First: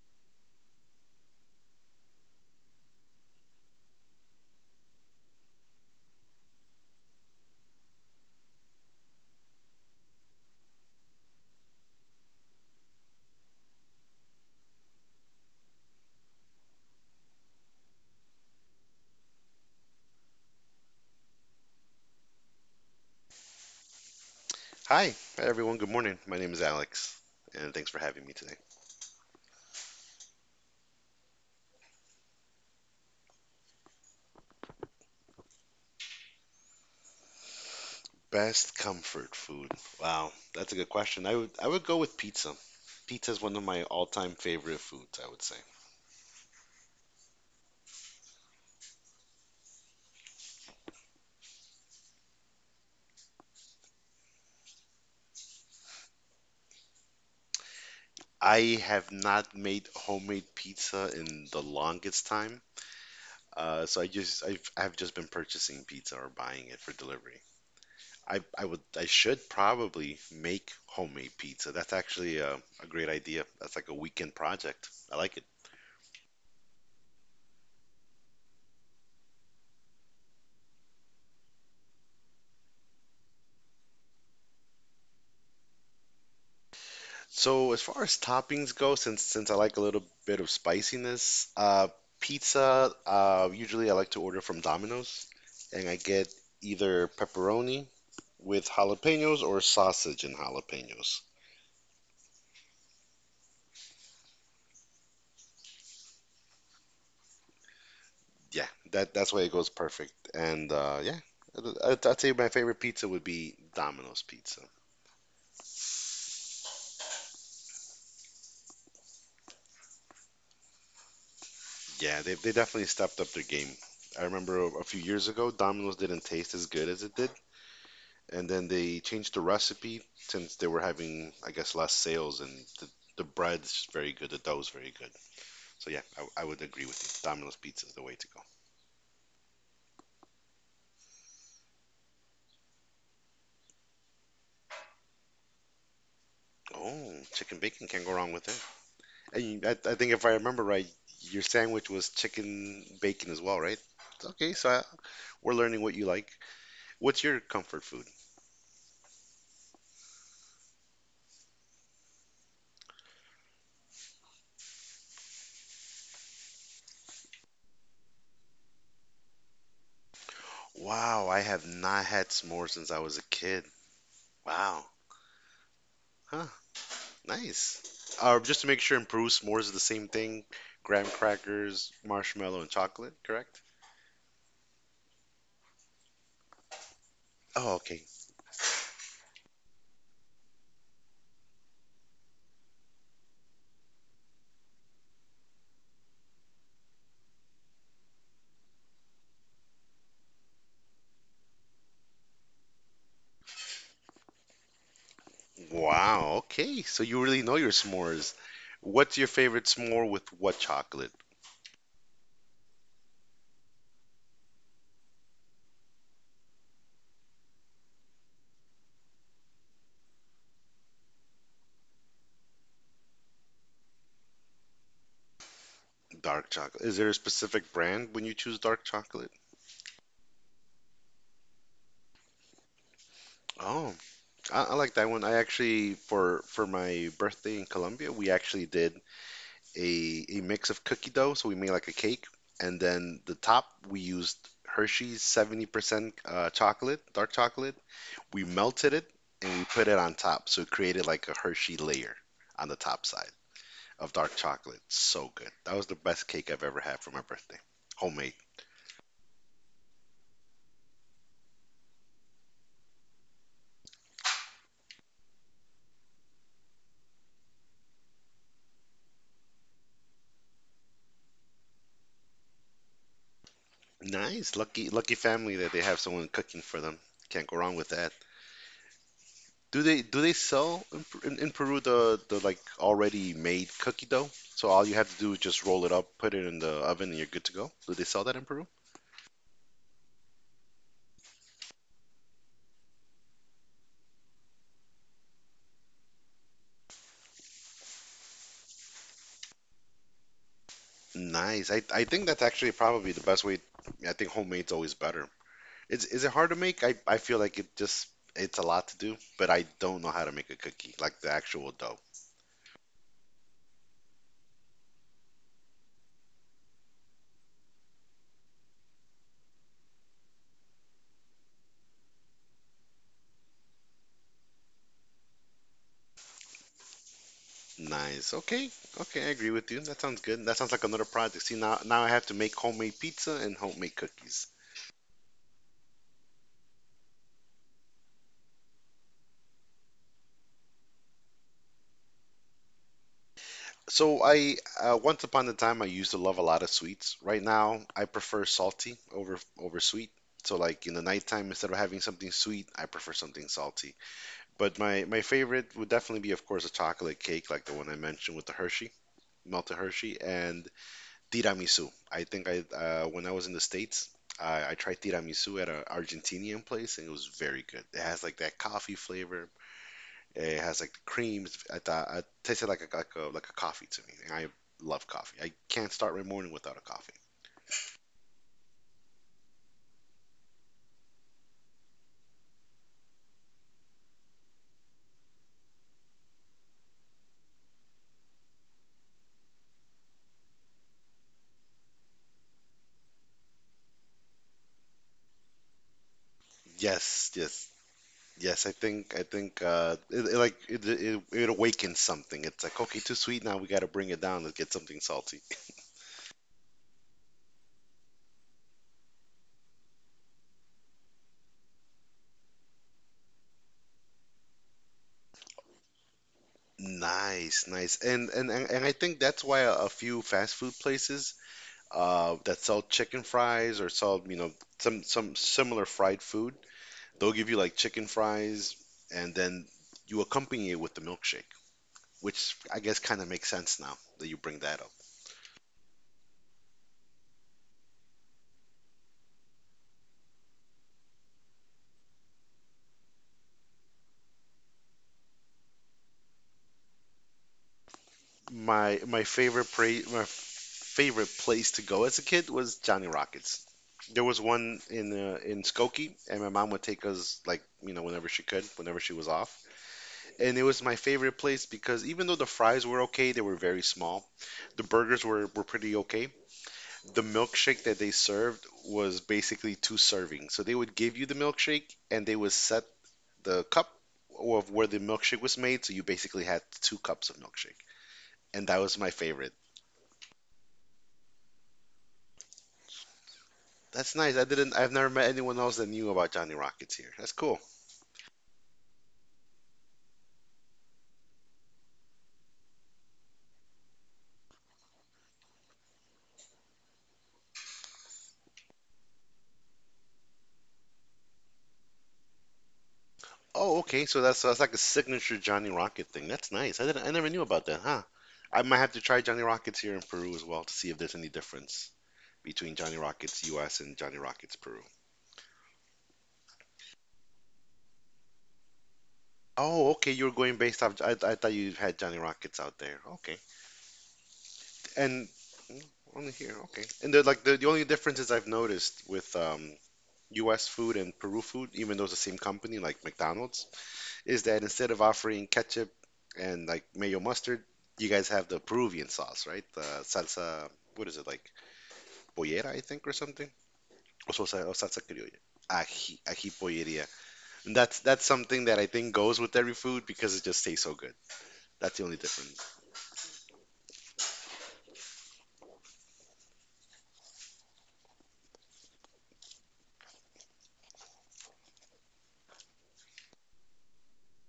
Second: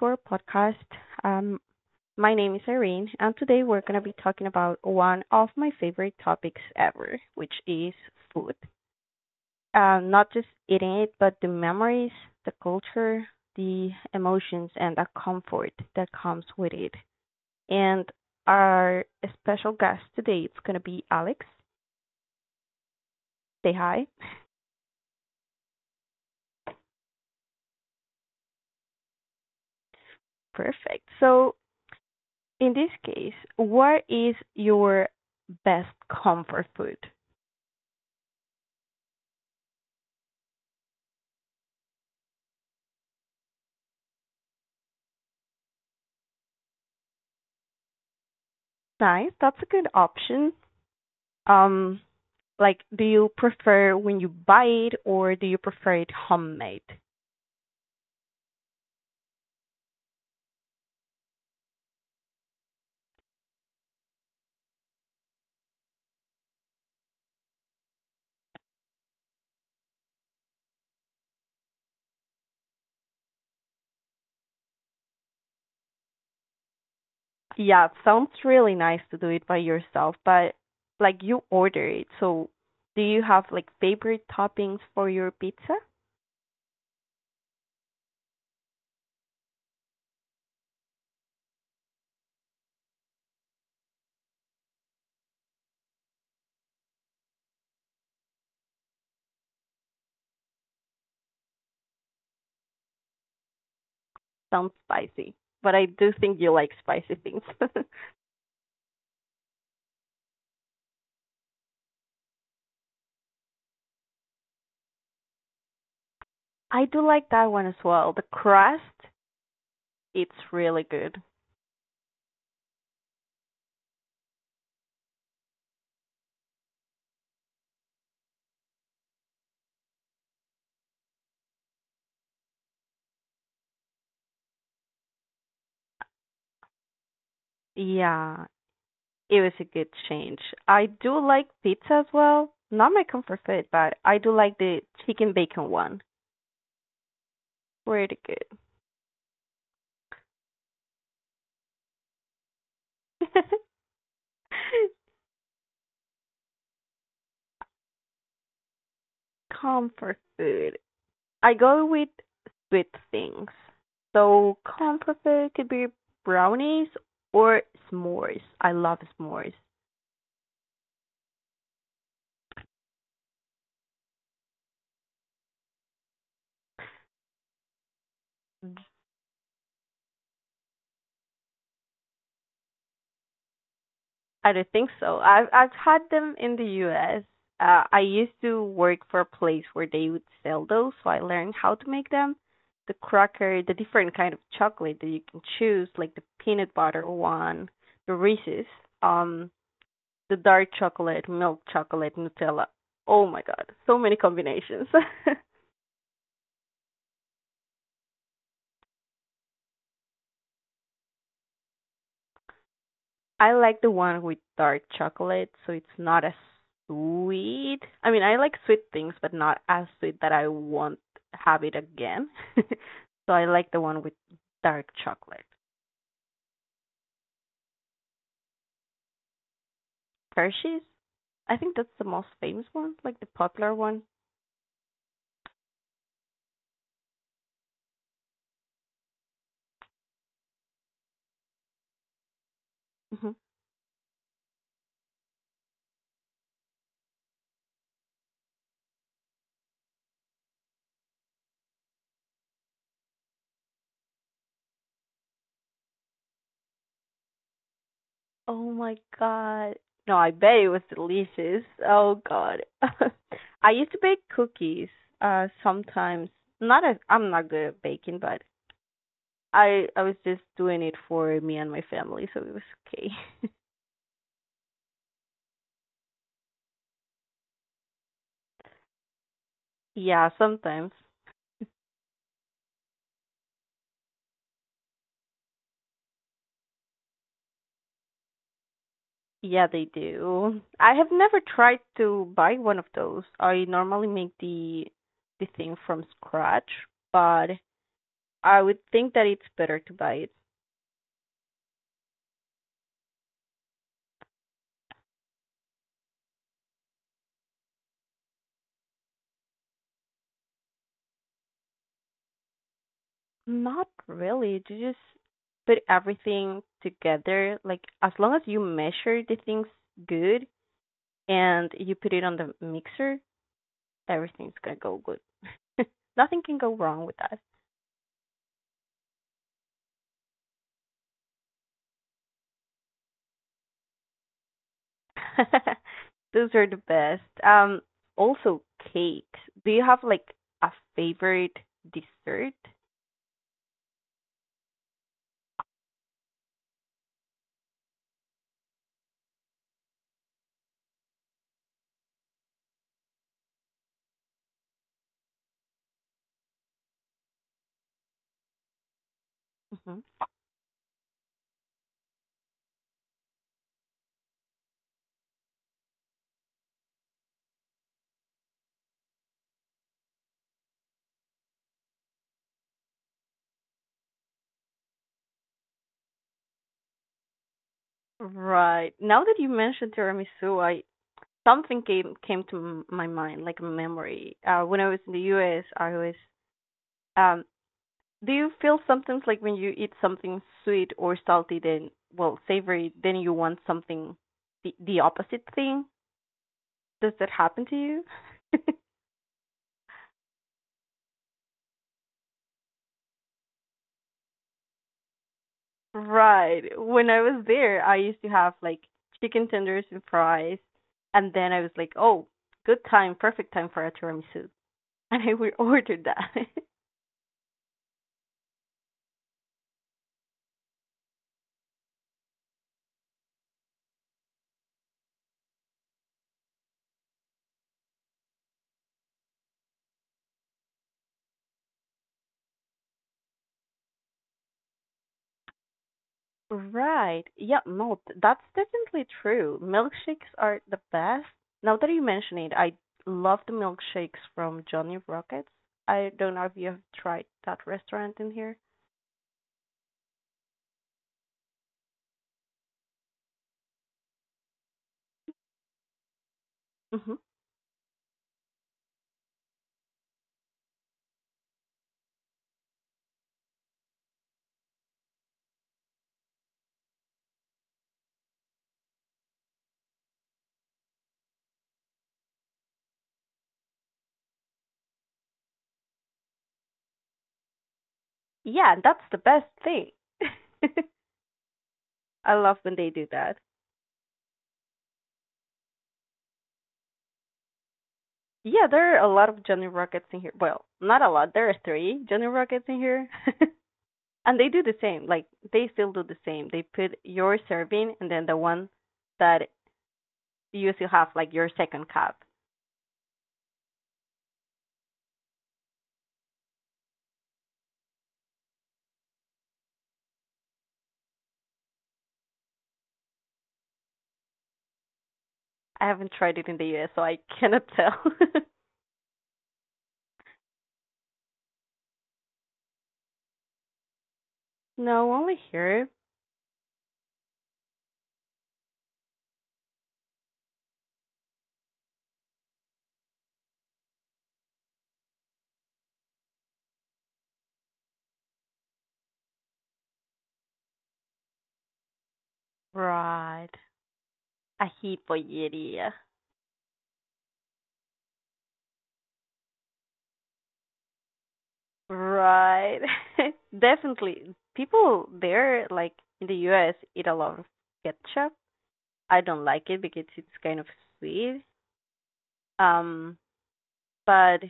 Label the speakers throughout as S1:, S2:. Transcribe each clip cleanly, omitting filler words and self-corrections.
S1: to our podcast. Um, my name is Irene, and today we're going to be talking about one of my favorite topics ever, which is food. Not just eating it, but the memories, the culture, the emotions, and the comfort that comes with it. And our special guest today is going to be Alex. Say hi.
S2: Hi, everyone. Good morning. My name is Alex, and thanks for having me today.
S1: Perfect. So, in this case, what is your best comfort food?
S2: Best comfort food. Wow, that's a good question. I would go with pizza. Pizza is one of my all-time favorite foods, I would say.
S1: Nice. That's a good option. Um, like, do you prefer when you buy it or do you prefer it homemade?
S2: I have not made homemade pizza in the longest time. So I've just been purchasing pizza or buying it for delivery. I would I should probably make homemade pizza. That's actually a great idea. That's like a weekend project. I like it.
S1: Yeah, it sounds really nice to do it by yourself, but like you order it. So, do you have like favorite toppings for your pizza?
S2: So as far as toppings go, since I like a little bit of spiciness, pizza, usually I like to order from Domino's, and I get either pepperoni with jalapenos or sausage and jalapenos.
S1: Sounds spicy, but I do think you like spicy things.
S2: Yeah, that's why it goes perfect. And yeah, I- would I'd say my favorite pizza would be Domino's pizza.
S1: I do like that one as well. The crust, it's really good.
S2: Yeah, they definitely stepped up their game. I remember a few years ago, Domino's didn't taste as good as it did, and then they changed the recipe since they were having, I guess, less sales, and the, the bread's very good, the dough's very good. So yeah, I would agree with you. Domino's Pizza is the way to go.
S1: Yeah, it was a good change. I do like pizza as well. Not my comfort food, but I do like the chicken bacon one.
S2: Oh, chicken bacon can't go
S1: Really
S2: wrong
S1: good.
S2: with it. And you, I think if I remember right, your sandwich was chicken bacon as well, right? Okay, so I, we're learning what you like. What's your comfort food?
S1: Comfort food. I go with sweet things. So comfort food could be brownies or s'mores. I love s'mores.
S2: Wow, I have not had s'mores since I was a kid. Wow. Huh. Nice. Just to make sure, in Peru, s'mores is the same thing: graham crackers, marshmallow, and chocolate. Correct?
S1: I don't think so. I've had them in the U.S.
S2: Oh,
S1: I
S2: okay.
S1: used to work for a place where they would sell those, so I learned how to make them. The cracker, the different kind of chocolate that you can choose, like the peanut butter one, the Reese's, um, the dark chocolate, milk chocolate, Nutella. Oh my God, so many combinations.
S2: Wow. Okay. So you really know your s'mores. What's your favorite s'more with what chocolate?
S1: I like the one with dark chocolate, so it's not as sweet. I mean, I like sweet things, but not as sweet that I won't have it again. So I like the one with dark chocolate.
S2: Dark chocolate. Is there a specific brand when you choose dark chocolate?
S1: Hershey's? I think that's the most famous one, like the popular
S2: Oh,
S1: one.
S2: I like that one. I actually for my birthday in Colombia, we actually did a mix of cookie dough, so we made like a cake, and then
S1: Hmm.
S2: the top we used Hershey's 70% chocolate, dark chocolate. We melted it and we put it on top, so it created like a Hershey layer on the top side of dark chocolate. So good. That was the best cake I've ever had for my birthday. Homemade.
S1: Oh my god. No, I bet it was delicious. Oh god. I used to bake cookies sometimes. Not as I'm not good at baking, but I was just doing it for me and my family, so it was okay.
S2: Nice. Lucky lucky family that they have someone cooking for them. Can't go wrong with that. Do they do
S1: Yeah,
S2: they sell
S1: sometimes.
S2: in, in Peru the like already made cookie dough? So all you have to do is just roll it up, put it in the oven, and you're good to go. Do they sell that in Peru?
S1: Yeah, they do. I have never tried to buy one of those. I normally make the thing from scratch, but I would think that it's better to buy it.
S2: Nice. I think that's actually probably the best way. I think homemade's always better. Is it hard to make? I feel like it just it's a lot to do, but I don't know how to make a cookie, like the actual dough.
S1: Not really. To just put everything together, like as long as you measure the things good and you put it on the mixer, everything's gonna go good. Nothing can go wrong with that.
S2: Nice. Okay. Okay, I agree with you. That sounds good. That sounds like another project. See, now I have to make homemade pizza and homemade cookies.
S1: Those are the best. Also cakes. Do you have like a favorite dessert?
S2: So I once upon a time I used to love a lot of sweets. Right now I prefer salty over sweet. So like in the nighttime instead of having something sweet, I prefer something salty. But my favorite would definitely be of course a chocolate cake like the one I mentioned with the Hershey, melted Hershey
S1: Hmm.
S2: and tiramisu. I think I when I was in the States, I tried tiramisu at an Argentinian place and it was very good. It has like that coffee flavor it has like the creams. I thought it tasted like a coffee to me. And I love coffee. I can't start my morning without a coffee.
S1: Right. Now that you mentioned tiramisu, I something came to my mind, like a memory. When I was in the U.S., I was. Um, do you feel sometimes like when you eat something sweet or salty, then well, savory, then you want something the opposite thing? Does that
S2: Yes,
S1: happen
S2: yes,
S1: to you?
S2: yes. I think I think it, it it awakens something. It's like okay, too sweet. Now we got to bring it down. Let's get something salty.
S1: Right. When I was there, I used to have like chicken tenders and fries, and then I was like, "Oh, good time, perfect time for a tiramisu," and I would order that.
S2: Nice, nice. And I think that's why a few fast food places that sell chicken fries or sell, you know, some similar fried food, they'll give you like chicken fries and then you accompany it with the milkshake, which I guess kind of makes sense now that you bring that up.
S1: Right. Yeah, no, that's definitely true. Milkshakes are the best. Now that you mention it, I love the milkshakes from Johnny Rockets. I don't know if you have tried that restaurant in here.
S2: My favorite place to go as a kid was Johnny Rockets. There was one in Skokie, and my mom would take
S1: Hmm.
S2: us like you know whenever she could, whenever she was off. And it was my favorite place because even though the fries were okay, they were very small. The burgers were pretty okay. The milkshake that they served was basically two servings. So they would give you the milkshake and they would set the cup of where the milkshake was made, so you basically had two cups of milkshake, and
S1: Yeah,
S2: that was
S1: that's
S2: my
S1: the best
S2: favorite.
S1: thing. I love when they do that.
S2: That's nice. I didn't. I've never met anyone else that knew about Johnny Rockets here. That's cool.
S1: Yeah, there are a lot of Johnny Rockets in here. Well, not a lot. There are three Johnny Rockets in here. And they do the same. Like, they still do the same. They put your serving and then the one that you still have, like your second cup.
S2: Oh, okay. So that's like a signature Johnny Rocket thing. That's nice. I didn't. I never knew about that, huh? I might have to try Johnny Rockets here in Peru as well to see if there's any difference between Johnny Rockets U.S. and Johnny Rockets Peru.
S1: I haven't tried it in the US, so I cannot tell.
S2: Oh, okay. You were going based off. I thought you had Johnny Rockets out there. Okay.
S1: No,
S2: And
S1: only
S2: mm,
S1: here.
S2: only here, okay. And they're like the only differences I've noticed with U.S. food and Peru food, even though it's the same company like McDonald's, is that instead of offering ketchup and like mayo mustard, you guys have the Peruvian sauce, right? The salsa, what is it like pollera, I think, or something,
S1: Right. A
S2: or salsa criolla.
S1: hipoyeria.
S2: Ají, ají polleria. And that's something that I think goes with every food because it just tastes so good. That's the only difference.
S1: Right. Definitely. People there, like in the US, eat a lot of ketchup. I don't like it because it's kind of sweet. Um, but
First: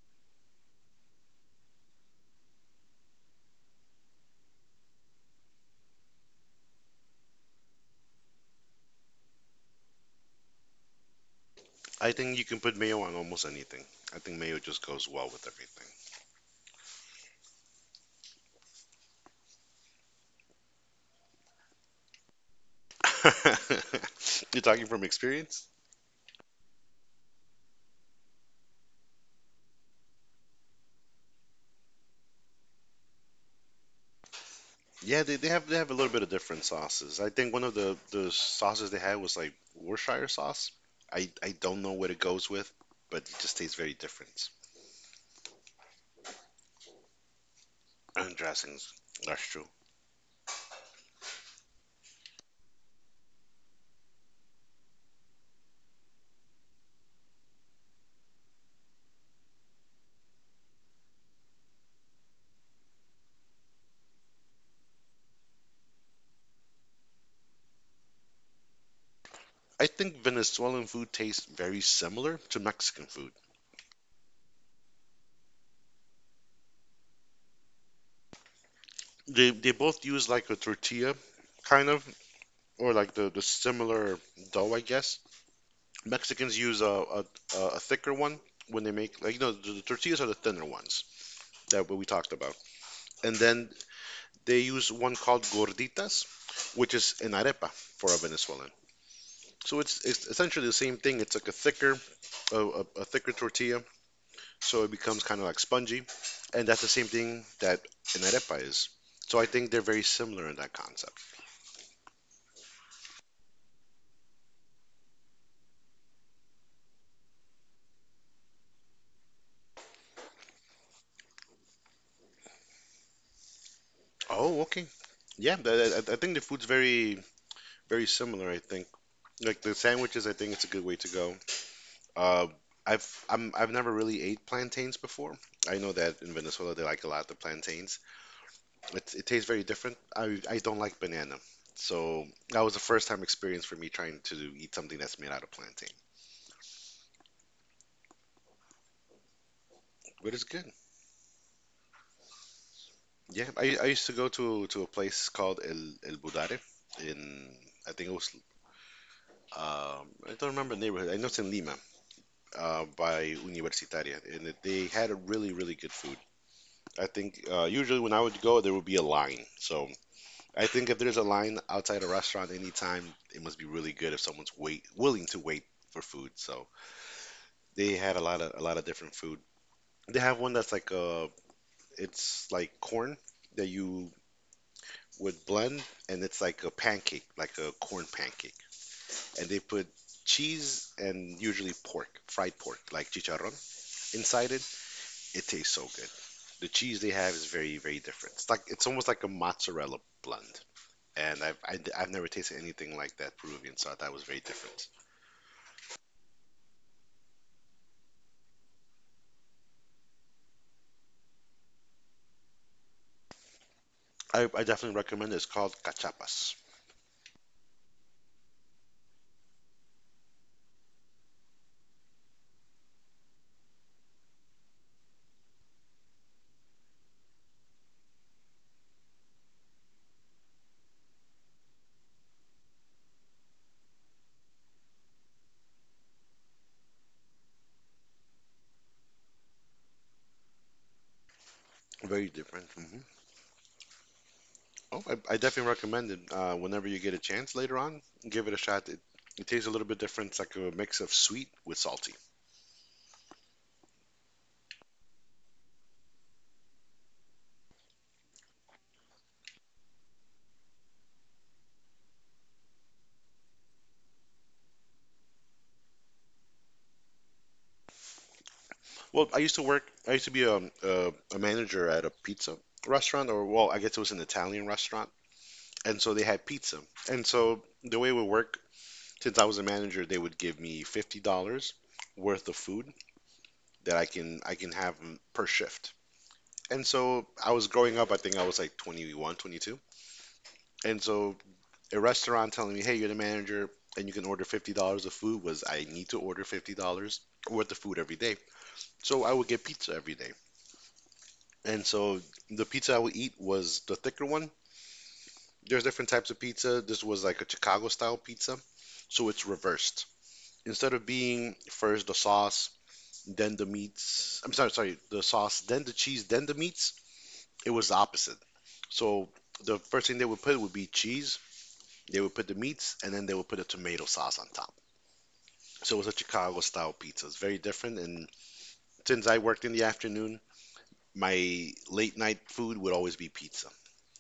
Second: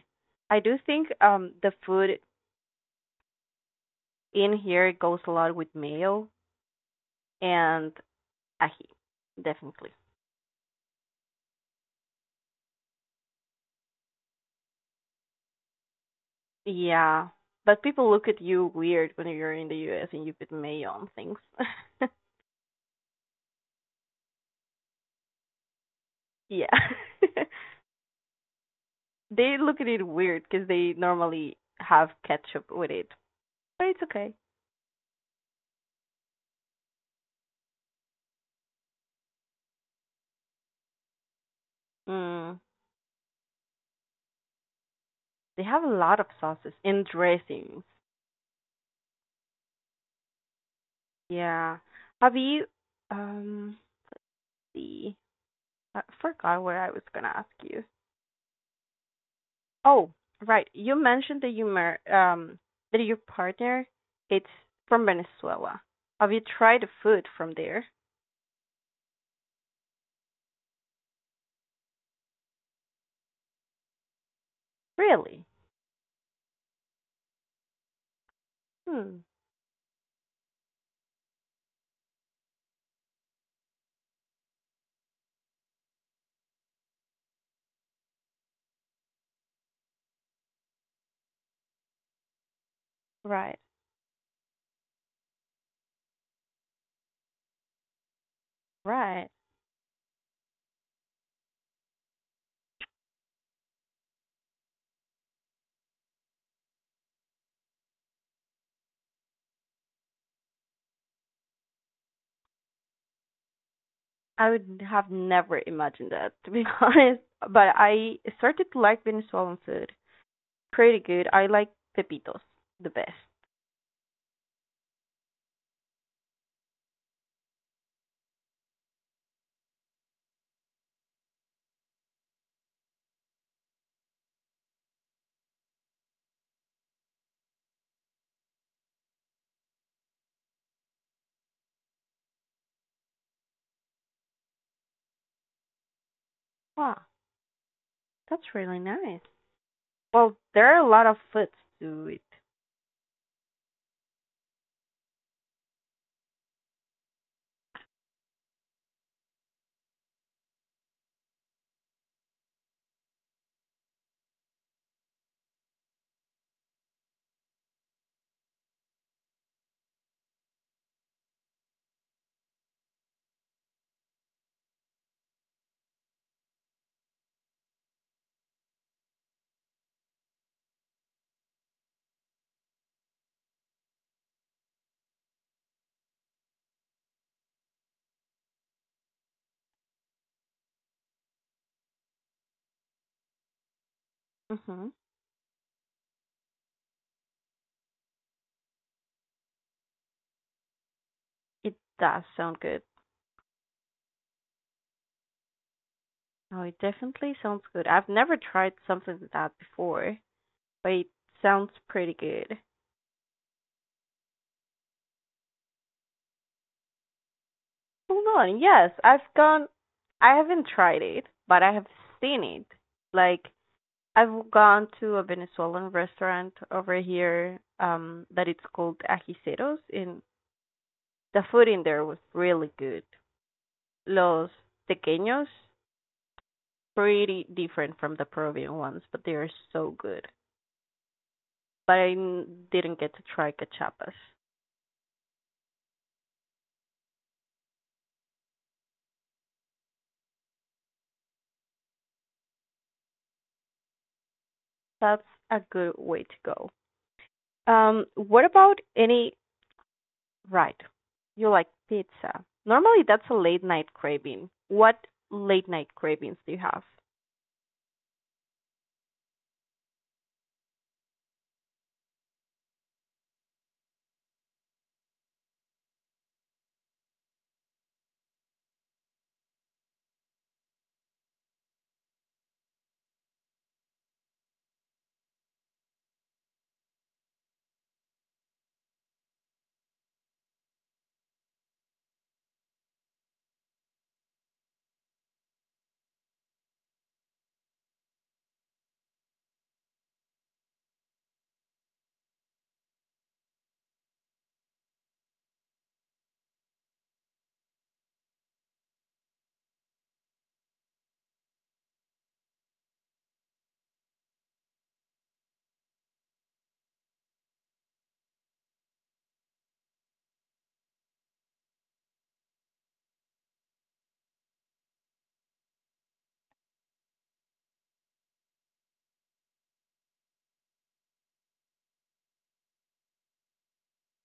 S1: I do think the food in here goes a lot with mayo and ají, definitely.
S2: I think you can put mayo on almost anything. I think mayo just goes well with everything.
S1: Yeah, but people look at you weird when you're in the US and you put mayo on things.
S2: You're talking from experience?
S1: Yeah. They look at it weird because they normally have ketchup with it, but it's okay.
S2: Yeah, they have a little bit of different sauces. I think one of the sauces they had was like Worcestershire sauce. I don't know what it goes
S1: Mm.
S2: with, but it just tastes very different.
S1: They have a lot of sauces and dressings.
S2: And dressings, that's true.
S1: Yeah. Have you, um, see, I forgot what I was gonna ask you. Oh, right. You mentioned that your partner it's from Venezuela. Have you tried the food from there?
S2: I think Venezuelan food tastes very similar to Mexican food.
S1: Really? Hmm.
S2: They both use like a tortilla, kind of, or like the similar dough, I guess. Mexicans use a thicker one when they make like you know the tortillas are the thinner ones that we talked about. And
S1: Right.
S2: then they use one called gorditas, which is an arepa for a Venezuelan.
S1: Right.
S2: So it's essentially the same thing. It's like a thicker tortilla, so it becomes kind of like spongy, and that's the same thing that an arepa is. So I think they're very similar in that concept.
S1: I would have never imagined that to be honest. But I started to like Venezuelan food. Pretty good. I like pepitos the best.
S2: Oh, okay. Yeah, I think the food's very very similar. I think like the sandwiches. I think it's a good way to go. Uh, I've never really ate plantains before. I know that in Venezuela they like a lot the plantains. It tastes very different. I don't like banana. So that was the first time experience for me trying to eat something that's made out of plantain.
S1: Wow, that's really nice.
S2: But
S1: Well,
S2: it's good.
S1: there are a lot of foods to it.
S2: Yeah, I used to go to a place called El Budare in, I think it was, I don't remember the neighborhood. I know it's in Lima, by Universitaria. And they had a really, really good food. I think usually when I would go, there would be a line. So I think if there's a line outside a restaurant anytime, it must be really good if someone's wait willing to wait for food. So they had a lot of different food. They have one that's like a it's like corn that you would blend and it's like a pancake, like a corn pancake. And they put cheese and usually pork, fried pork, like chicharrón inside it.
S1: Mhm.
S2: It tastes so good. The cheese they have is very very different. It's like it's almost like a mozzarella blend. And I've,
S1: It
S2: I have
S1: does
S2: never tasted
S1: sound good.
S2: anything like that Peruvian, so I thought it was very different.
S1: Oh, it definitely sounds good. I've never tried something like that before, but it sounds pretty good.
S2: I definitely recommend it. It's called cachapas.
S1: Hold on. Yes, I've gone. I haven't tried it, but I have seen it. Like I've gone to a Venezuelan restaurant over here, that it's called Ajiceros, and the food in there was really good. Los tequeños, pretty different from the Peruvian ones, but they are so good. But I
S2: Very different.
S1: didn't get to try cachapas.
S2: Oh, I definitely recommend it. Whenever you get a chance later on, give it a shot. It tastes a little bit different. It's like a mix of sweet with salty.
S1: That's a good way to go. What about any Right? You like pizza. Normally, that's a late night craving. What late night cravings do you have?
S2: Well, I used to be a manager at a pizza restaurant, or well, I guess it was an Italian restaurant. And so they had pizza. And so the way it would work, since I was a manager, they would give me $50 worth of food that I can have per shift. And so I was growing up, I think I was like 21, 22. And so a restaurant telling me, "Hey, you're the manager, and you can order $50 of food." Was I need to order $50 worth of food every day? So I would get pizza every day, and so the pizza I would eat was the thicker one. There's different types of pizza. This was like a Chicago style pizza, so it's reversed. Instead of being first the sauce, then the meats. Sorry, the sauce, then the cheese, then the meats. It was the opposite. So the first thing they would put would be cheese. They would put the meats, and then they would put a tomato sauce on top. So it was a Chicago style pizza. It's very different. And since I worked in the afternoon, my late night food would always be pizza,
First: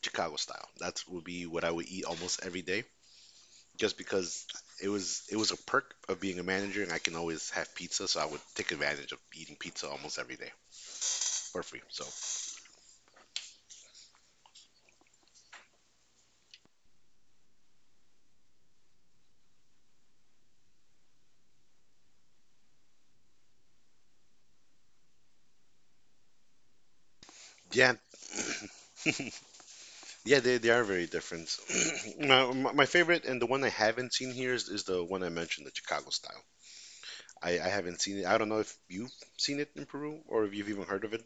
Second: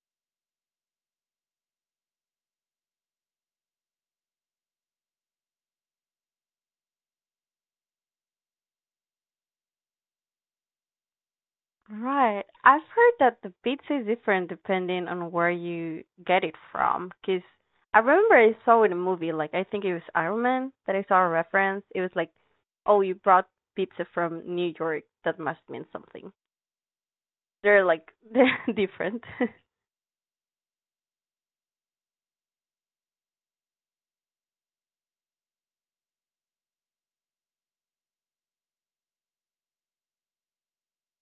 S2: Chicago style. That would be what I would eat almost every day, just because it was a perk of being a manager, and I can always have pizza. So I would take advantage of eating pizza almost every day for free. So
S1: Right. I've heard that the pizza is different depending on where you get it from. Because I remember I saw in a movie, like, I think it was Iron Man that I saw a reference. It was like, oh, you brought pizza from New York. That must mean something. They're
S2: yeah.
S1: like, they're different.
S2: Yeah, they are very different. My favorite and the one I haven't seen here is the one I mentioned, the Chicago style. I haven't seen it. I don't know if you've seen it in Peru or if you've even heard of it.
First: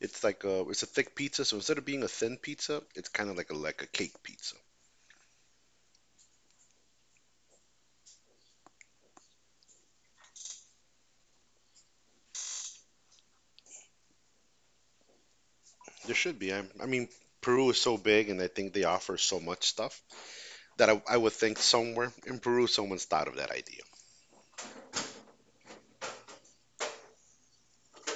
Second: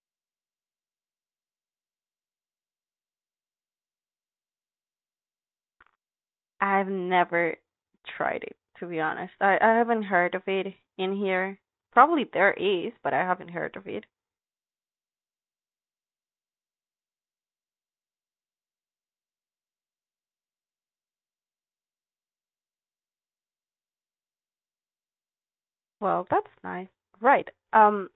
S2: It's like a thick pizza, so instead of being a thin pizza, it's kind of like a cake pizza.
S1: I've never tried it, to be honest. I haven't heard of it in here. Probably there is, but I haven't heard of it.
S2: There should be. I mean, Peru is so big, and I think they offer so much stuff that I would think somewhere in Peru someone's thought of that idea.
S1: Well, that's nice. Right. Um,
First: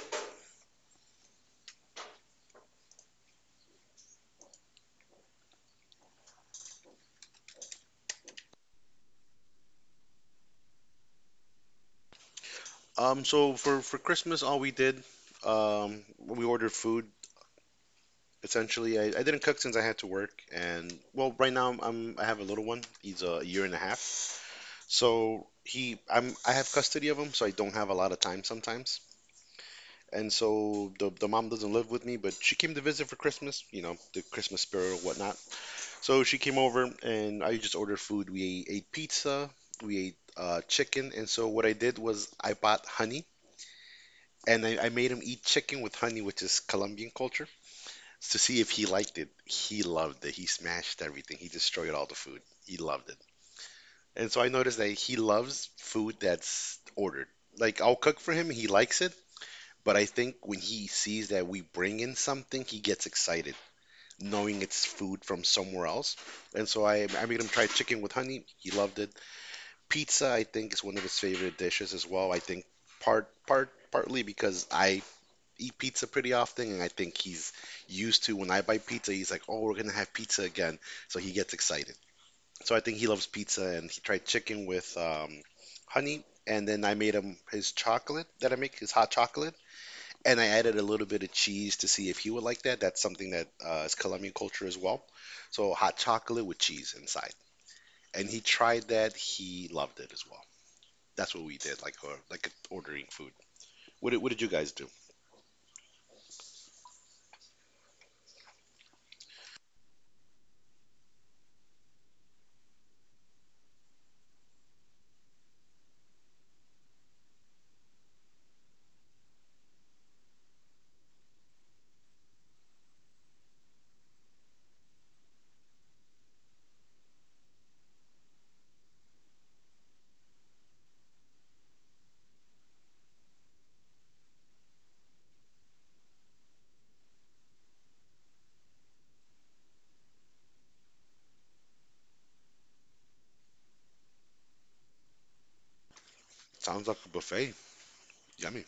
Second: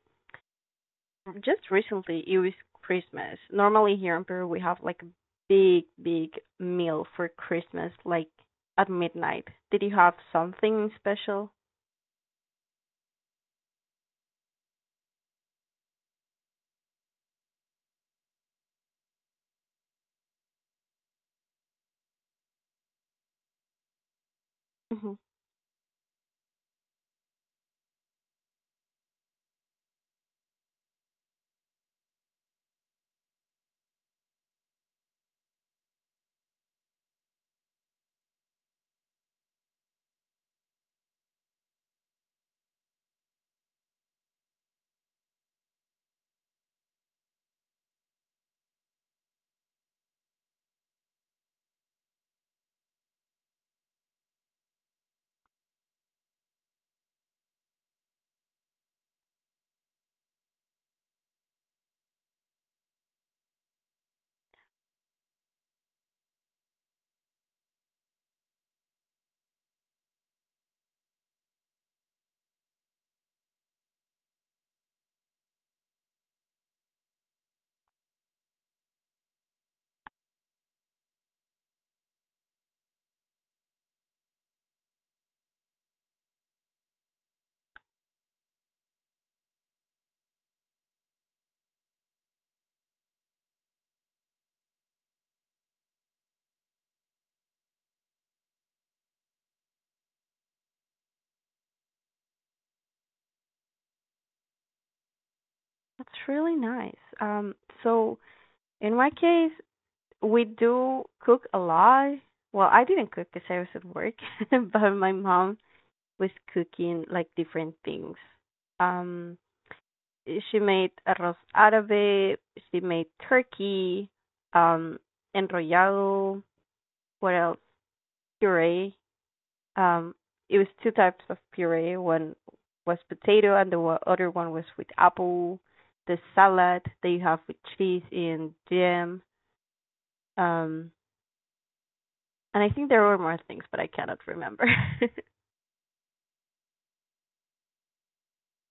S1: just recently it was Christmas. Normally here in Peru we have like a big, big meal for Christmas, like at midnight. Did you have something special?
S2: So for Christmas, all we did, we ordered food. Essentially, I didn't cook since I had to work, and well, right now I have a little one. He's a year and a half.
S1: Hmm.
S2: So I have custody of him, so I don't have a lot of time sometimes. And so the mom doesn't live with me, but she came to visit for Christmas, you know, the Christmas spirit or whatnot. So she came over, and I just ordered food. We ate pizza, we ate chicken, and so what I did was I bought honey, and I made him eat chicken with honey, which is Colombian culture, to see if he liked it. He loved it. He smashed everything. He destroyed all the food. He loved it. And so I noticed that he loves food that's ordered. Like I'll cook for him, he likes it, but I think when he sees that we bring in something, he gets excited, knowing it's food from somewhere else. And so I made him try chicken with honey. He loved it. Pizza, I think, is one of his favorite dishes as well. I think partly because I eat pizza pretty often, and I think he's used to when I buy pizza, he's like, "Oh, we're gonna have pizza again," so he gets excited. So I think he loves pizza, and he tried chicken with honey. And then I made him his chocolate that I make, his hot chocolate, and I added a little bit of cheese to see if he would like that. That's something that is Colombian culture as well. So hot chocolate with cheese inside, and he tried that. He loved it as well. That's what we did, like like ordering food. What did you guys do?
S1: That's really nice. Um, so in my case, we do cook a lot. Well, I didn't cook because I was at work, but my mom was cooking like different things. Um, she made arroz árabe, she made turkey, um, enrollado, what else? Puree. Um, it was two types of puree. One was potato, and the other one was with apple. The salad that you have with cheese and jam. Um, and I think there were more things, but I cannot remember.
S2: Sounds like a buffet. Yummy.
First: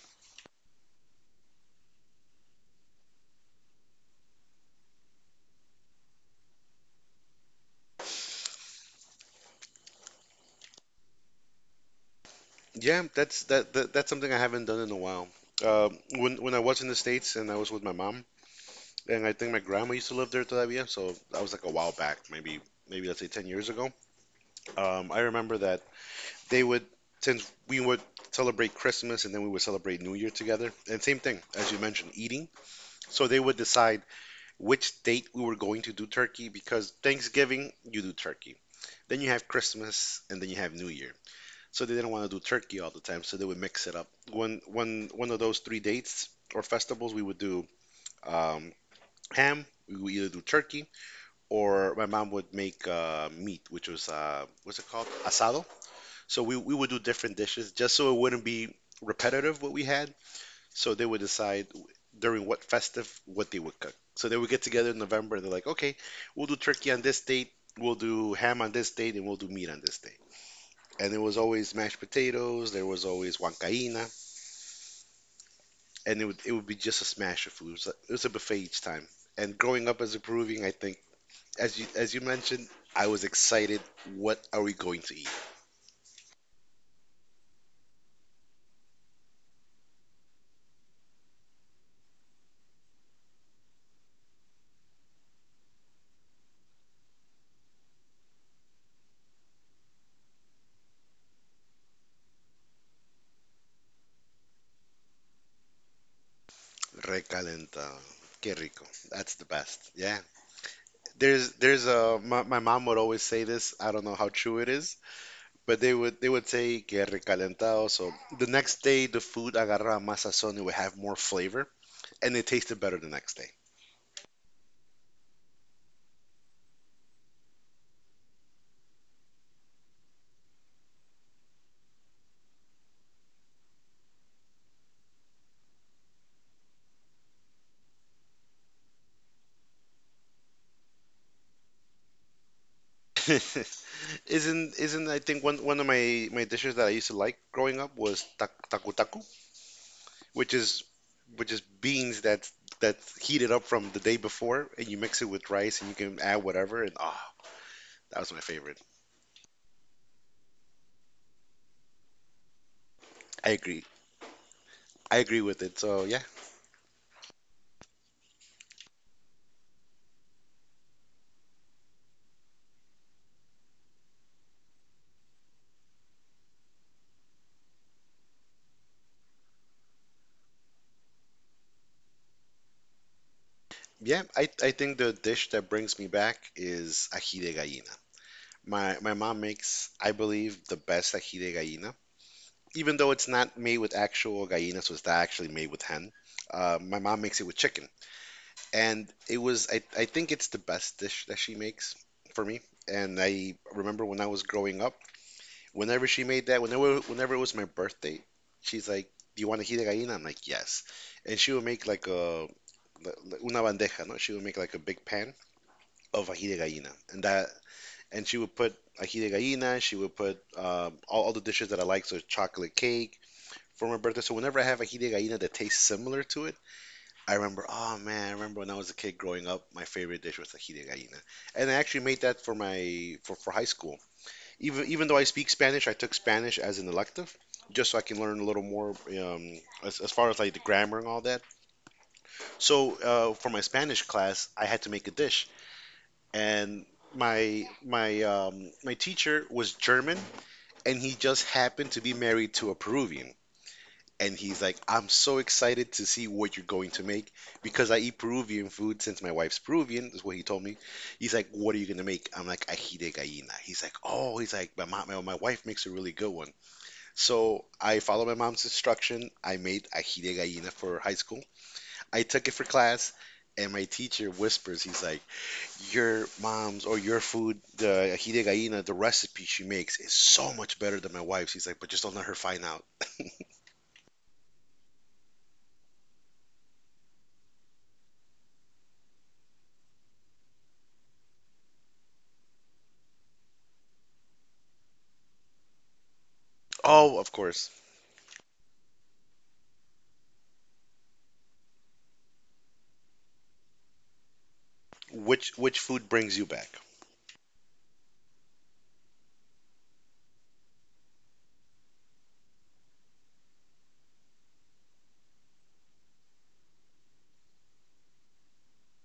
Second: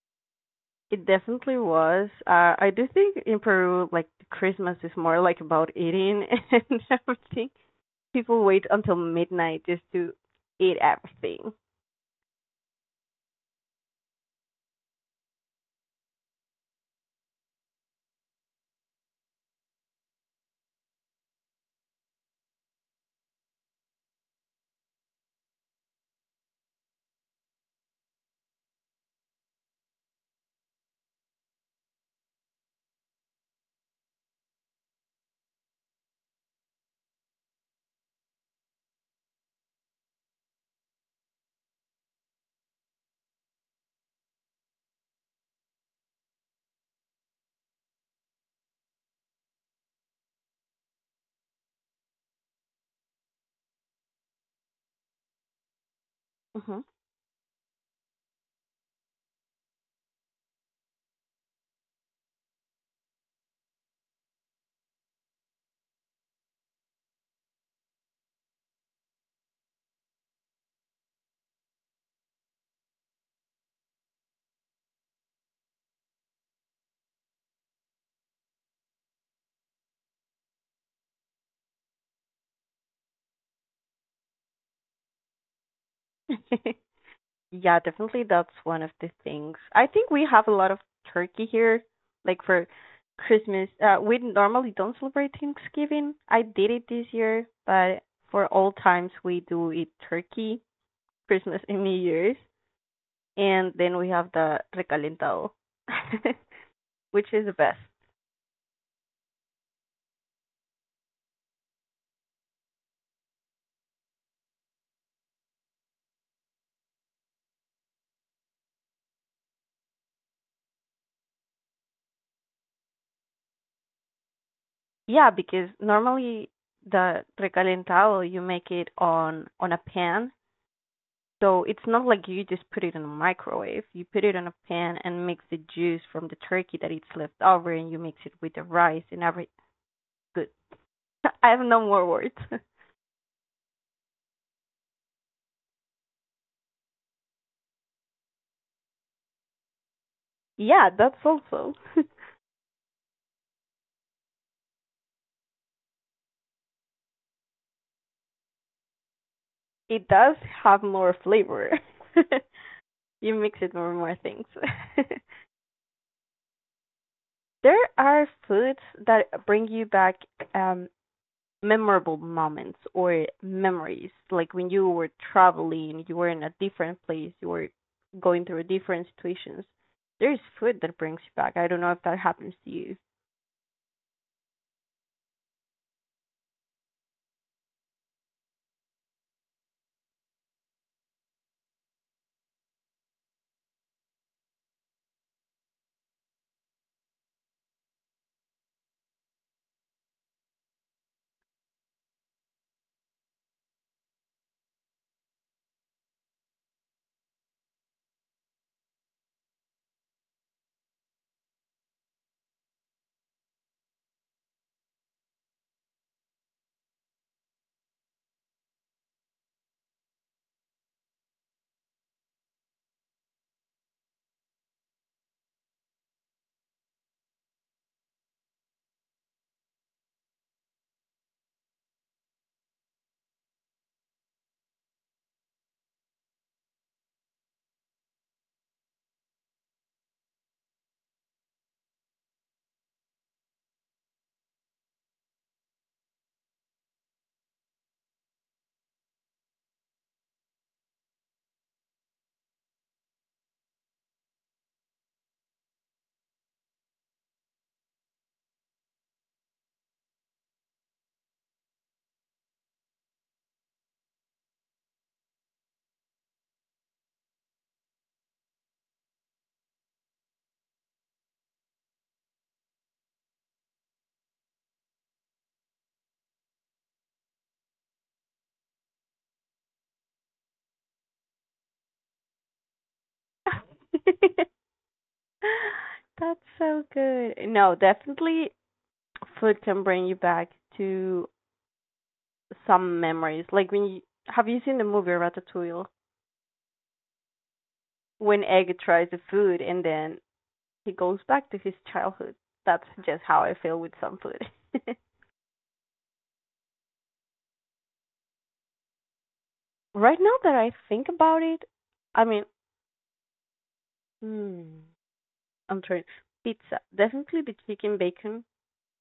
S1: It definitely was. I do think in Peru, like Christmas is more like about eating and everything. People wait until midnight just to eat everything.
S2: Yeah, that's that, that that's something I haven't done in a while. When I was in the States and I was with my mom, and I think my grandma used to live there todavía, so that was like a while back, maybe let's say 10 years ago. I remember that they would, since we would celebrate Christmas and then we would celebrate New Year together, and same thing as you mentioned, eating. So they would decide which date we were going to do turkey because Thanksgiving you do turkey, then you have Christmas and then you have New Year. So they didn't want to do turkey all the time, so they would mix it up. One of those three dates or festivals, we would do um, ham. We would either do turkey or my mom would make meat, which was what's it called? Asado. So we
S1: Hmm.
S2: would do different dishes just so it wouldn't be repetitive what we had. So they would decide during what festive what they would cook. So they would get together in November and they're like, okay, we'll do turkey on this date, we'll do ham on this date, and we'll do meat on this date. And there was always mashed potatoes, there was always huancaina, and it would be just a smash of food. It was a buffet each time. And growing up as a Peruvian, I think as you mentioned, I was excited. What are we going to eat?
S1: Yeah, definitely that's one of the things. I think we have a lot of turkey here, like for Christmas. We normally don't celebrate Thanksgiving. I did it this year, but for all times we do eat turkey, Christmas and New Year's, and then we have the recalentado, which is the best.
S2: Recalentado. Qué rico. That's the best. Yeah. There's a my mom would always say this. I don't know how true it is, but they would say que recalentado. So the next day the food agarraba más sazón. It would have more flavor, and it tasted better the next day.
S1: Yeah, because normally the recalentado you make it on a pan, so it's not like you just put it in a microwave. You put it on a pan and mix the juice from the turkey that it's left over, and you mix it with the rice and everything. Good. I have no more words.
S2: Isn't I think one of my dishes that I used to like growing up was taku taku, which is
S1: Yeah, that's also.
S2: beans that's heated up from the day before, and you mix it with rice, and you can add whatever. And ah, that was my favorite.
S1: It does have more flavor. You
S2: I
S1: mix it with
S2: agree.
S1: more things.
S2: I agree with it. So yeah,
S1: There are foods that bring you back um, memorable moments or memories, like when you were traveling, you were in a different place, you were going through different situations. There's food that brings you back. I don't know if that happens to you.
S2: yeah. I think the dish that brings me back is ají de gallina. My mom makes, I believe, the best ají de gallina. Even though it's not made with actual gallina, so it's not actually made with hen. My mom makes it with chicken, and it was I think it's the best dish that she makes for me. And I remember when I was growing up, whenever she made that, whenever it was my birthday, she's like, "Do you want ají de gallina?" I'm like, "Yes." And she would make like a una bandeja, no? She would make like a big pan of ají de gallina, and that and she would put ají de gallina. She would put all the dishes that I like, so chocolate cake for my birthday. So whenever I have ají de gallina that tastes similar to it, I remember, oh man, I remember when I was a kid growing up, my favorite dish was ají de gallina, and I actually made that for my for high school. Even though I speak Spanish, I took Spanish as an elective just so I can learn a little more as far as like the grammar and all that. So for my Spanish class, I had to make a dish, and my teacher was German, and he just happened to be married to a Peruvian. And he's like, I'm so excited to see what you're going to make because I eat Peruvian food since my wife's Peruvian, is what he told me. He's like, What are you going to make? I'm like, Ají de gallina. He's like, Oh, he's like, my wife makes a really good one. So I followed my mom's instruction. I made ají de gallina for high school. I took it for class, and my teacher whispers, he's like, "Your mom's or your food, the ají de gallina, the recipe she makes is so much better than my wife's." He's like, "But just don't let her find out."
S1: That's so good. No, definitely food can bring you back to some memories. Like when you Have you seen the movie Ratatouille?
S2: Oh, of course.
S1: When Egg tries the food and then he goes back to his childhood. That's just how I feel with some food.
S2: Which food brings you back?
S1: Right now that I think about it, I mean, mm, I'm trying pizza. Definitely the chicken bacon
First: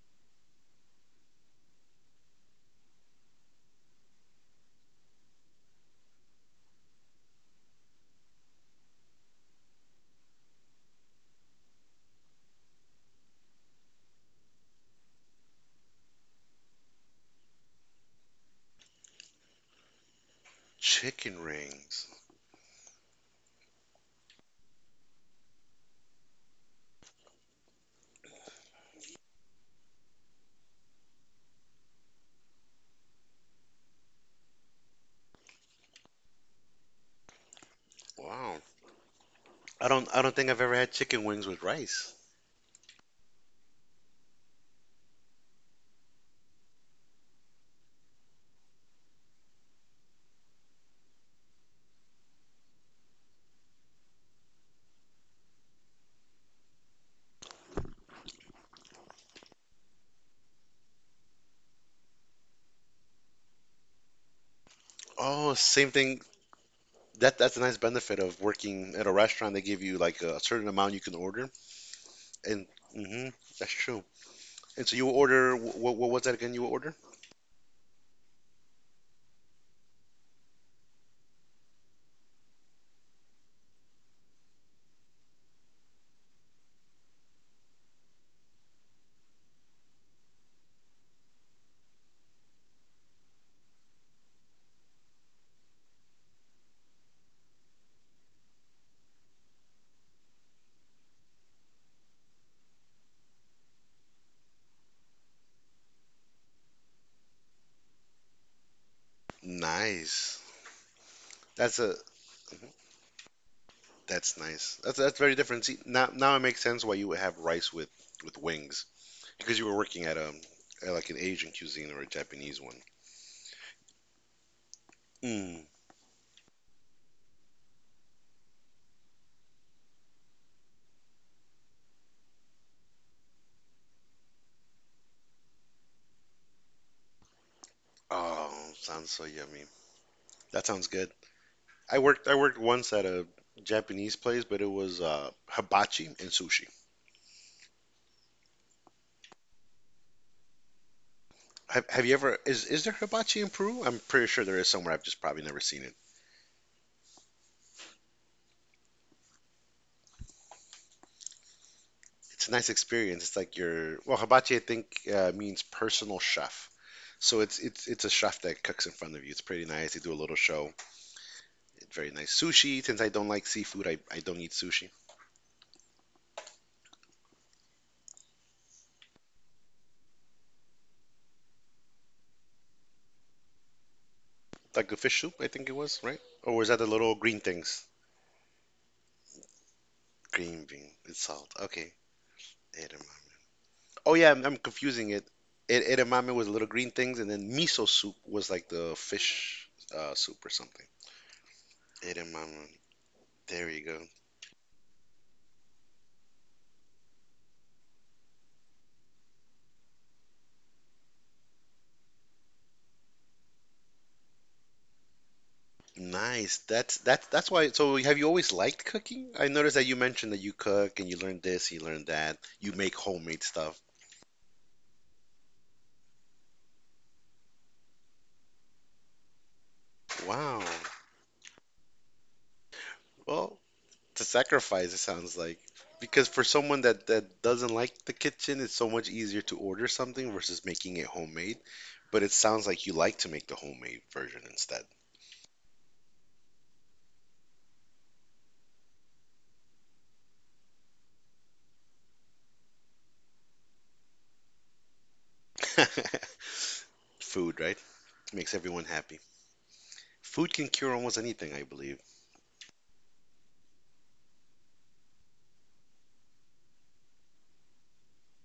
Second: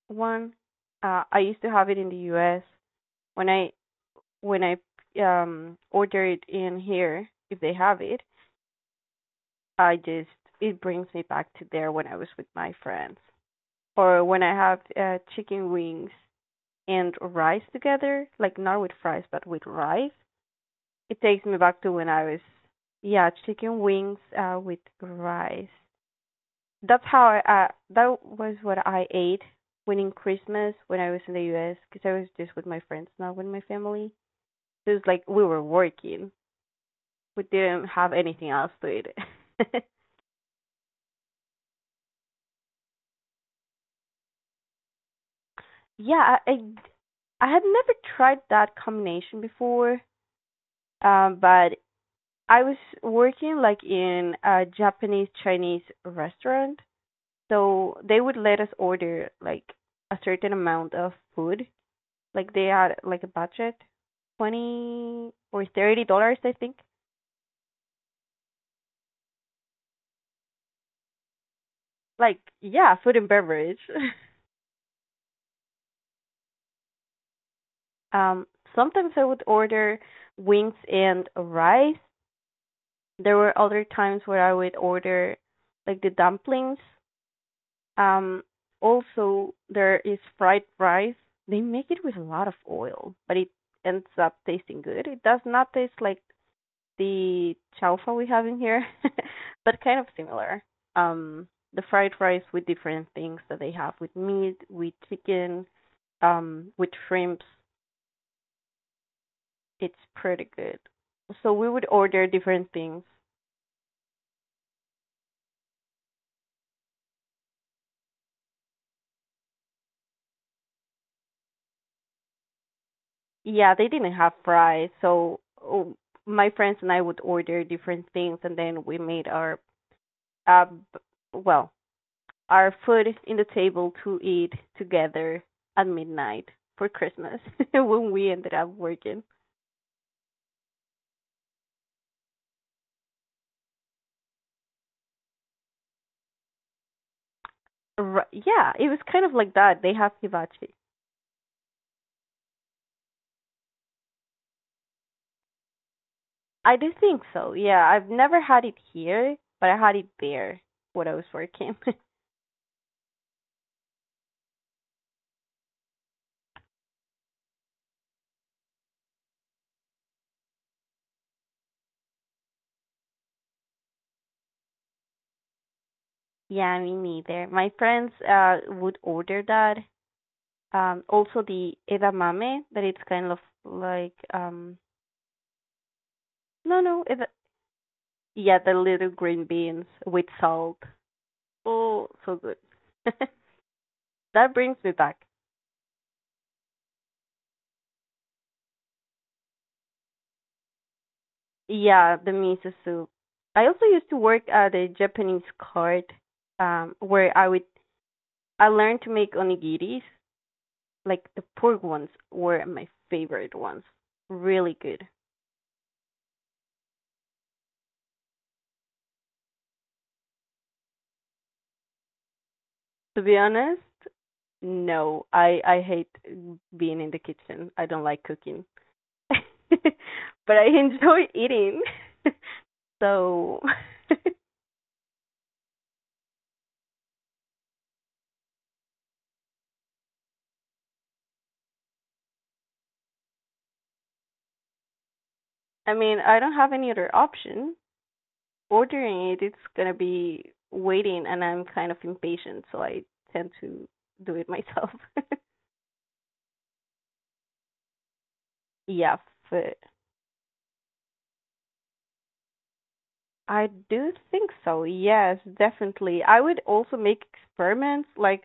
S1: one. I used to have it in the U.S. when I when I order it in here if they have it. I just It brings me back to there when I was with my friends or when I have chicken wings and rice together, like not with fries but with rice. It
S2: Chicken
S1: takes me back to
S2: rings.
S1: when I was, yeah, chicken wings with rice. That's how I, uh, that was what I ate when in Christmas when I was in the U.S. because I was just with my friends, not with my family. So it was like we were working. We didn't have anything
S2: Wow.
S1: else to eat.
S2: I don't think I've ever had chicken wings with rice.
S1: Yeah, I had never tried that combination before, but I was working like in a Japanese Chinese restaurant. So they would let us order like a certain amount of food. Like they had like a budget, twenty
S2: Oh,
S1: or
S2: same
S1: thirty
S2: thing.
S1: dollars, I think.
S2: That's a nice benefit of working at a restaurant. They give you like a certain amount you can order.
S1: Like
S2: And
S1: yeah, food and
S2: hmm, that's
S1: beverage.
S2: true. And so you order what? What was that again? You order?
S1: um, sometimes I would order wings and rice. There were other times where I would order like the dumplings. Um, also there is fried rice. They make it with a lot of oil, but it ends up tasting good. It does not taste like the chaufa we have in here, but kind of similar. Um, the fried rice with different things that they have with meat, with chicken, with shrimps. It's
S2: Nice.
S1: pretty good. So we
S2: That's
S1: would
S2: a
S1: order
S2: mm-hmm,
S1: different things.
S2: that's nice. That's very different. See, now it makes sense why you would have rice with wings because you were working at a at like an Asian cuisine or a Japanese one.
S1: Yeah, they didn't have fries, so
S2: Mm.
S1: oh, my friends and I would order different things, and then we made our uh, b- well our food in the table to eat together at midnight for Christmas when we ended up
S2: Oh, sounds
S1: working.
S2: so yummy. That sounds good. I worked once at a Japanese place, but it was hibachi and sushi.
S1: Yeah, it was kind of like that. They have hibachi.
S2: Have you ever is there hibachi in Peru? I'm pretty sure there is somewhere. I've just probably never seen it.
S1: I do think so. Yeah, I've never had it here, but I had it there when I was working.
S2: It's a nice experience. It's like your well, hibachi I think means personal chef. So it's it's a chef that cooks in front of you. It's pretty nice. They do a little show. It's very nice. Sushi, since I don't like seafood, I don't eat sushi.
S1: Yeah, me neither. My friends would order that. Also the edamame, that it's kind of like.
S2: Like the fish soup, I think it was, right? Or was that
S1: no
S2: the
S1: no
S2: little
S1: eda-
S2: green things?
S1: Yeah, the little green beans with
S2: Green
S1: salt.
S2: bean. It's salt. Okay.
S1: Oh, so good.
S2: Edamame. Oh yeah, I'm,
S1: That
S2: I'm
S1: brings me
S2: confusing it.
S1: back.
S2: Edamame was little green things, and then miso soup was like the fish soup or something.
S1: Yeah, the
S2: Edamame.
S1: miso soup. I
S2: There
S1: also
S2: you go.
S1: used to work at a Japanese cart where I would I learned to make onigiris. Like the pork ones were my favorite ones. Really good.
S2: Nice. That's why. So have you always liked cooking? I noticed that you mentioned that you cook and you learned this, you learned that, you make
S1: To be
S2: homemade stuff.
S1: honest, no, I hate being in the kitchen. I don't like cooking, but
S2: Wow.
S1: I enjoy eating.
S2: Well,
S1: So,
S2: it's a sacrifice, it sounds like. Because for someone that doesn't like the kitchen, it's so much easier to order something versus making it homemade. But it sounds like you like to make the homemade version instead.
S1: I mean, I don't have any other option. Ordering it, it's gonna be waiting, and I'm kind of impatient, so I tend to do it myself.
S2: Food, right? Makes everyone
S1: Yeah,
S2: happy.
S1: food.
S2: Food can cure almost anything, I believe.
S1: I do think so. Yes, definitely. I would also make experiments. Like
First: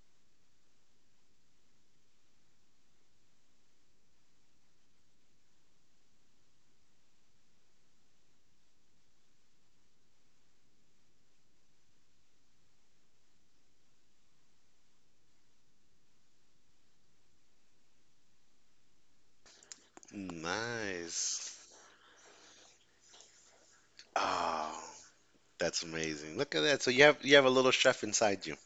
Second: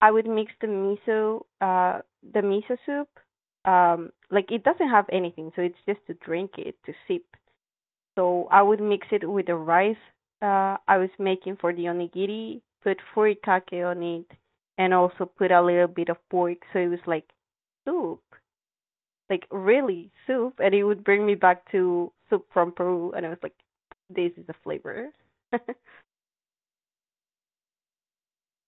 S1: I would mix the miso soup. Like it doesn't have anything, so it's just to drink it, to sip. So I would mix it with the rice I was making for the onigiri, put furikake on it, and also put a little bit of pork, so it was like soup like really soup, and it would bring me
S2: Nice.
S1: back to soup from Peru, and I was like, this is the
S2: Oh.
S1: flavor.
S2: That's amazing. Look at that. So you have a little chef inside you.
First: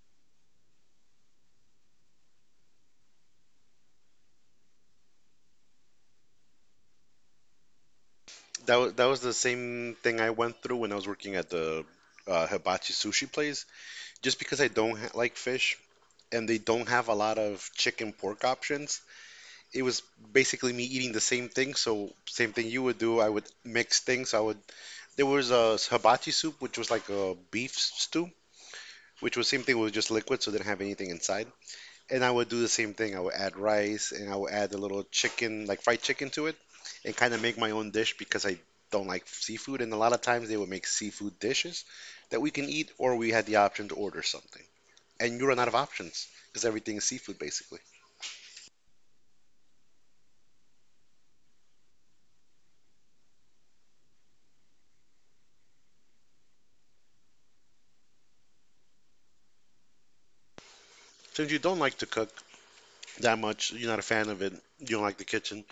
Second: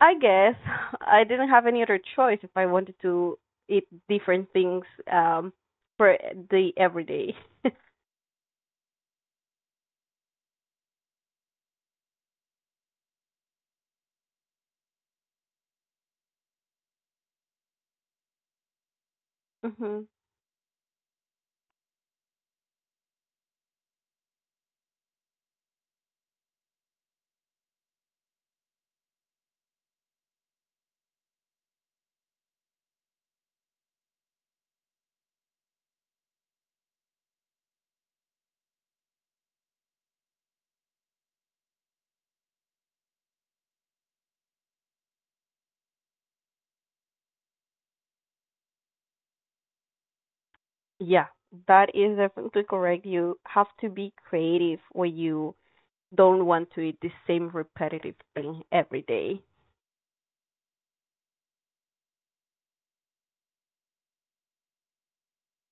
S1: I guess I didn't have any other choice if I wanted to eat different things um for the everyday.
S2: That was the same thing I went through when I was working at the hibachi sushi place. Just because I don't ha like fish and they don't have a lot of chicken pork options, it was
S1: hmm
S2: basically me eating the same thing. So same thing you would do. I would mix things. I would. There was a hibachi soup, which was like a beef stew, which was same thing. Was just liquid, so it didn't have anything inside, and I would do the same thing. I would add rice and I would add a little chicken, like fried chicken to it, and kind of make my own dish because I don't like seafood. And a lot of times they would make seafood dishes that we can eat, or we had the option to order something. And you run out of options because everything is seafood basically.
S1: Yeah, that is definitely correct. You have to be creative when you don't want to eat the same repetitive thing every day.
S2: Since you don't like to cook that much, you're not a fan of it, you don't like the kitchen.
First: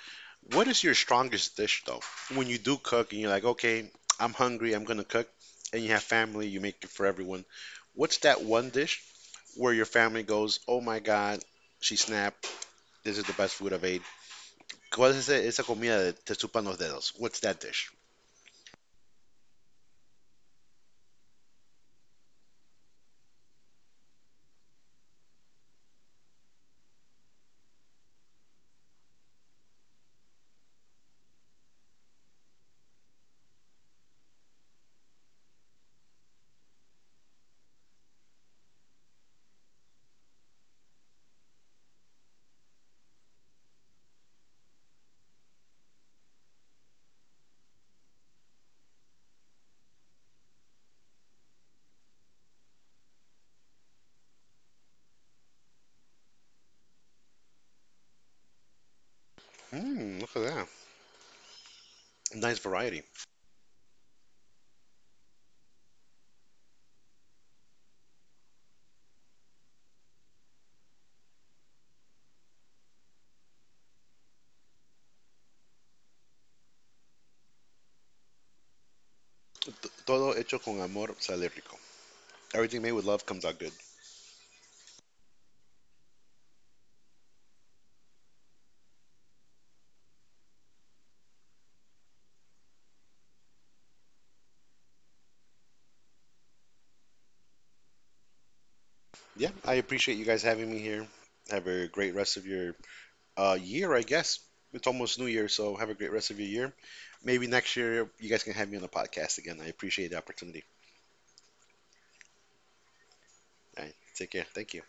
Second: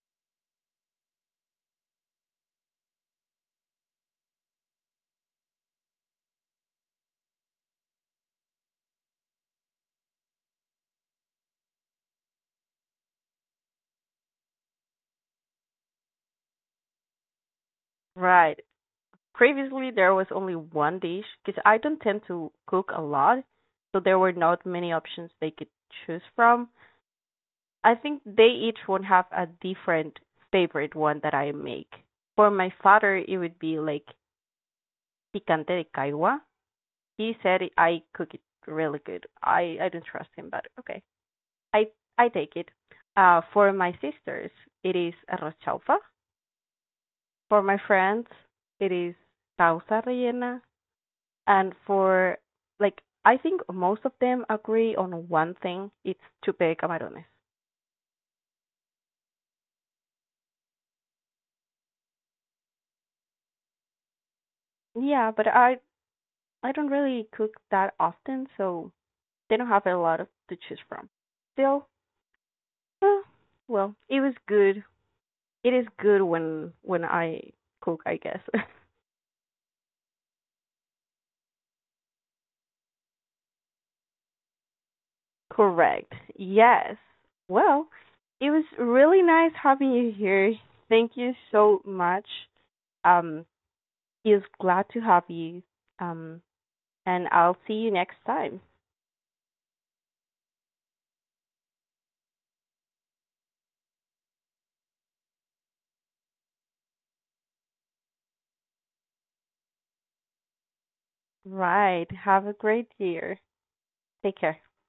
S2: What is your strongest dish though? When you do cook and you're like, okay, I'm hungry, I'm gonna cook, and you have family, you make it for everyone. What's that one dish where your family goes, oh my God, she snapped. This is the best food I've ate. ¿Cuál es esa comida de te chupan los dedos? What's that dish?
S1: Right. Previously, there was only one dish because I don't tend to cook a lot, so there were not many options they could choose from. I think they each would have a different favorite one that I make. For my father, it would be like picante de caigua. He said I cook it really good. I don't trust him, but okay, I I take it. For my sisters, it is arroz chaufa. For my friends, it is causa rellena. And for like I think most of them agree on one thing. It's to bake camarones.
S2: Mmm, look at that. Nice variety.
S1: Yeah, but I don't really cook that often, so they don't have a lot of to choose from. Still, eh, well, it was good. It is good when I cook, I guess.
S2: T- Todo hecho con amor sale rico. Everything made with love comes out good.
S1: Correct. Yes. Well, it was really nice having you here. Thank you so much. Um, is glad to have you. Um, and I'll see you next time.
S2: Yeah, I appreciate you guys having me here. Have a great rest of your year, I guess. It's almost New Year, so have a great rest of your year. Maybe next year you guys can have me on the podcast again. I appreciate the opportunity.
S1: Right. Have a great year.
S2: All right, take
S1: Take
S2: care.
S1: care.
S2: Thank you.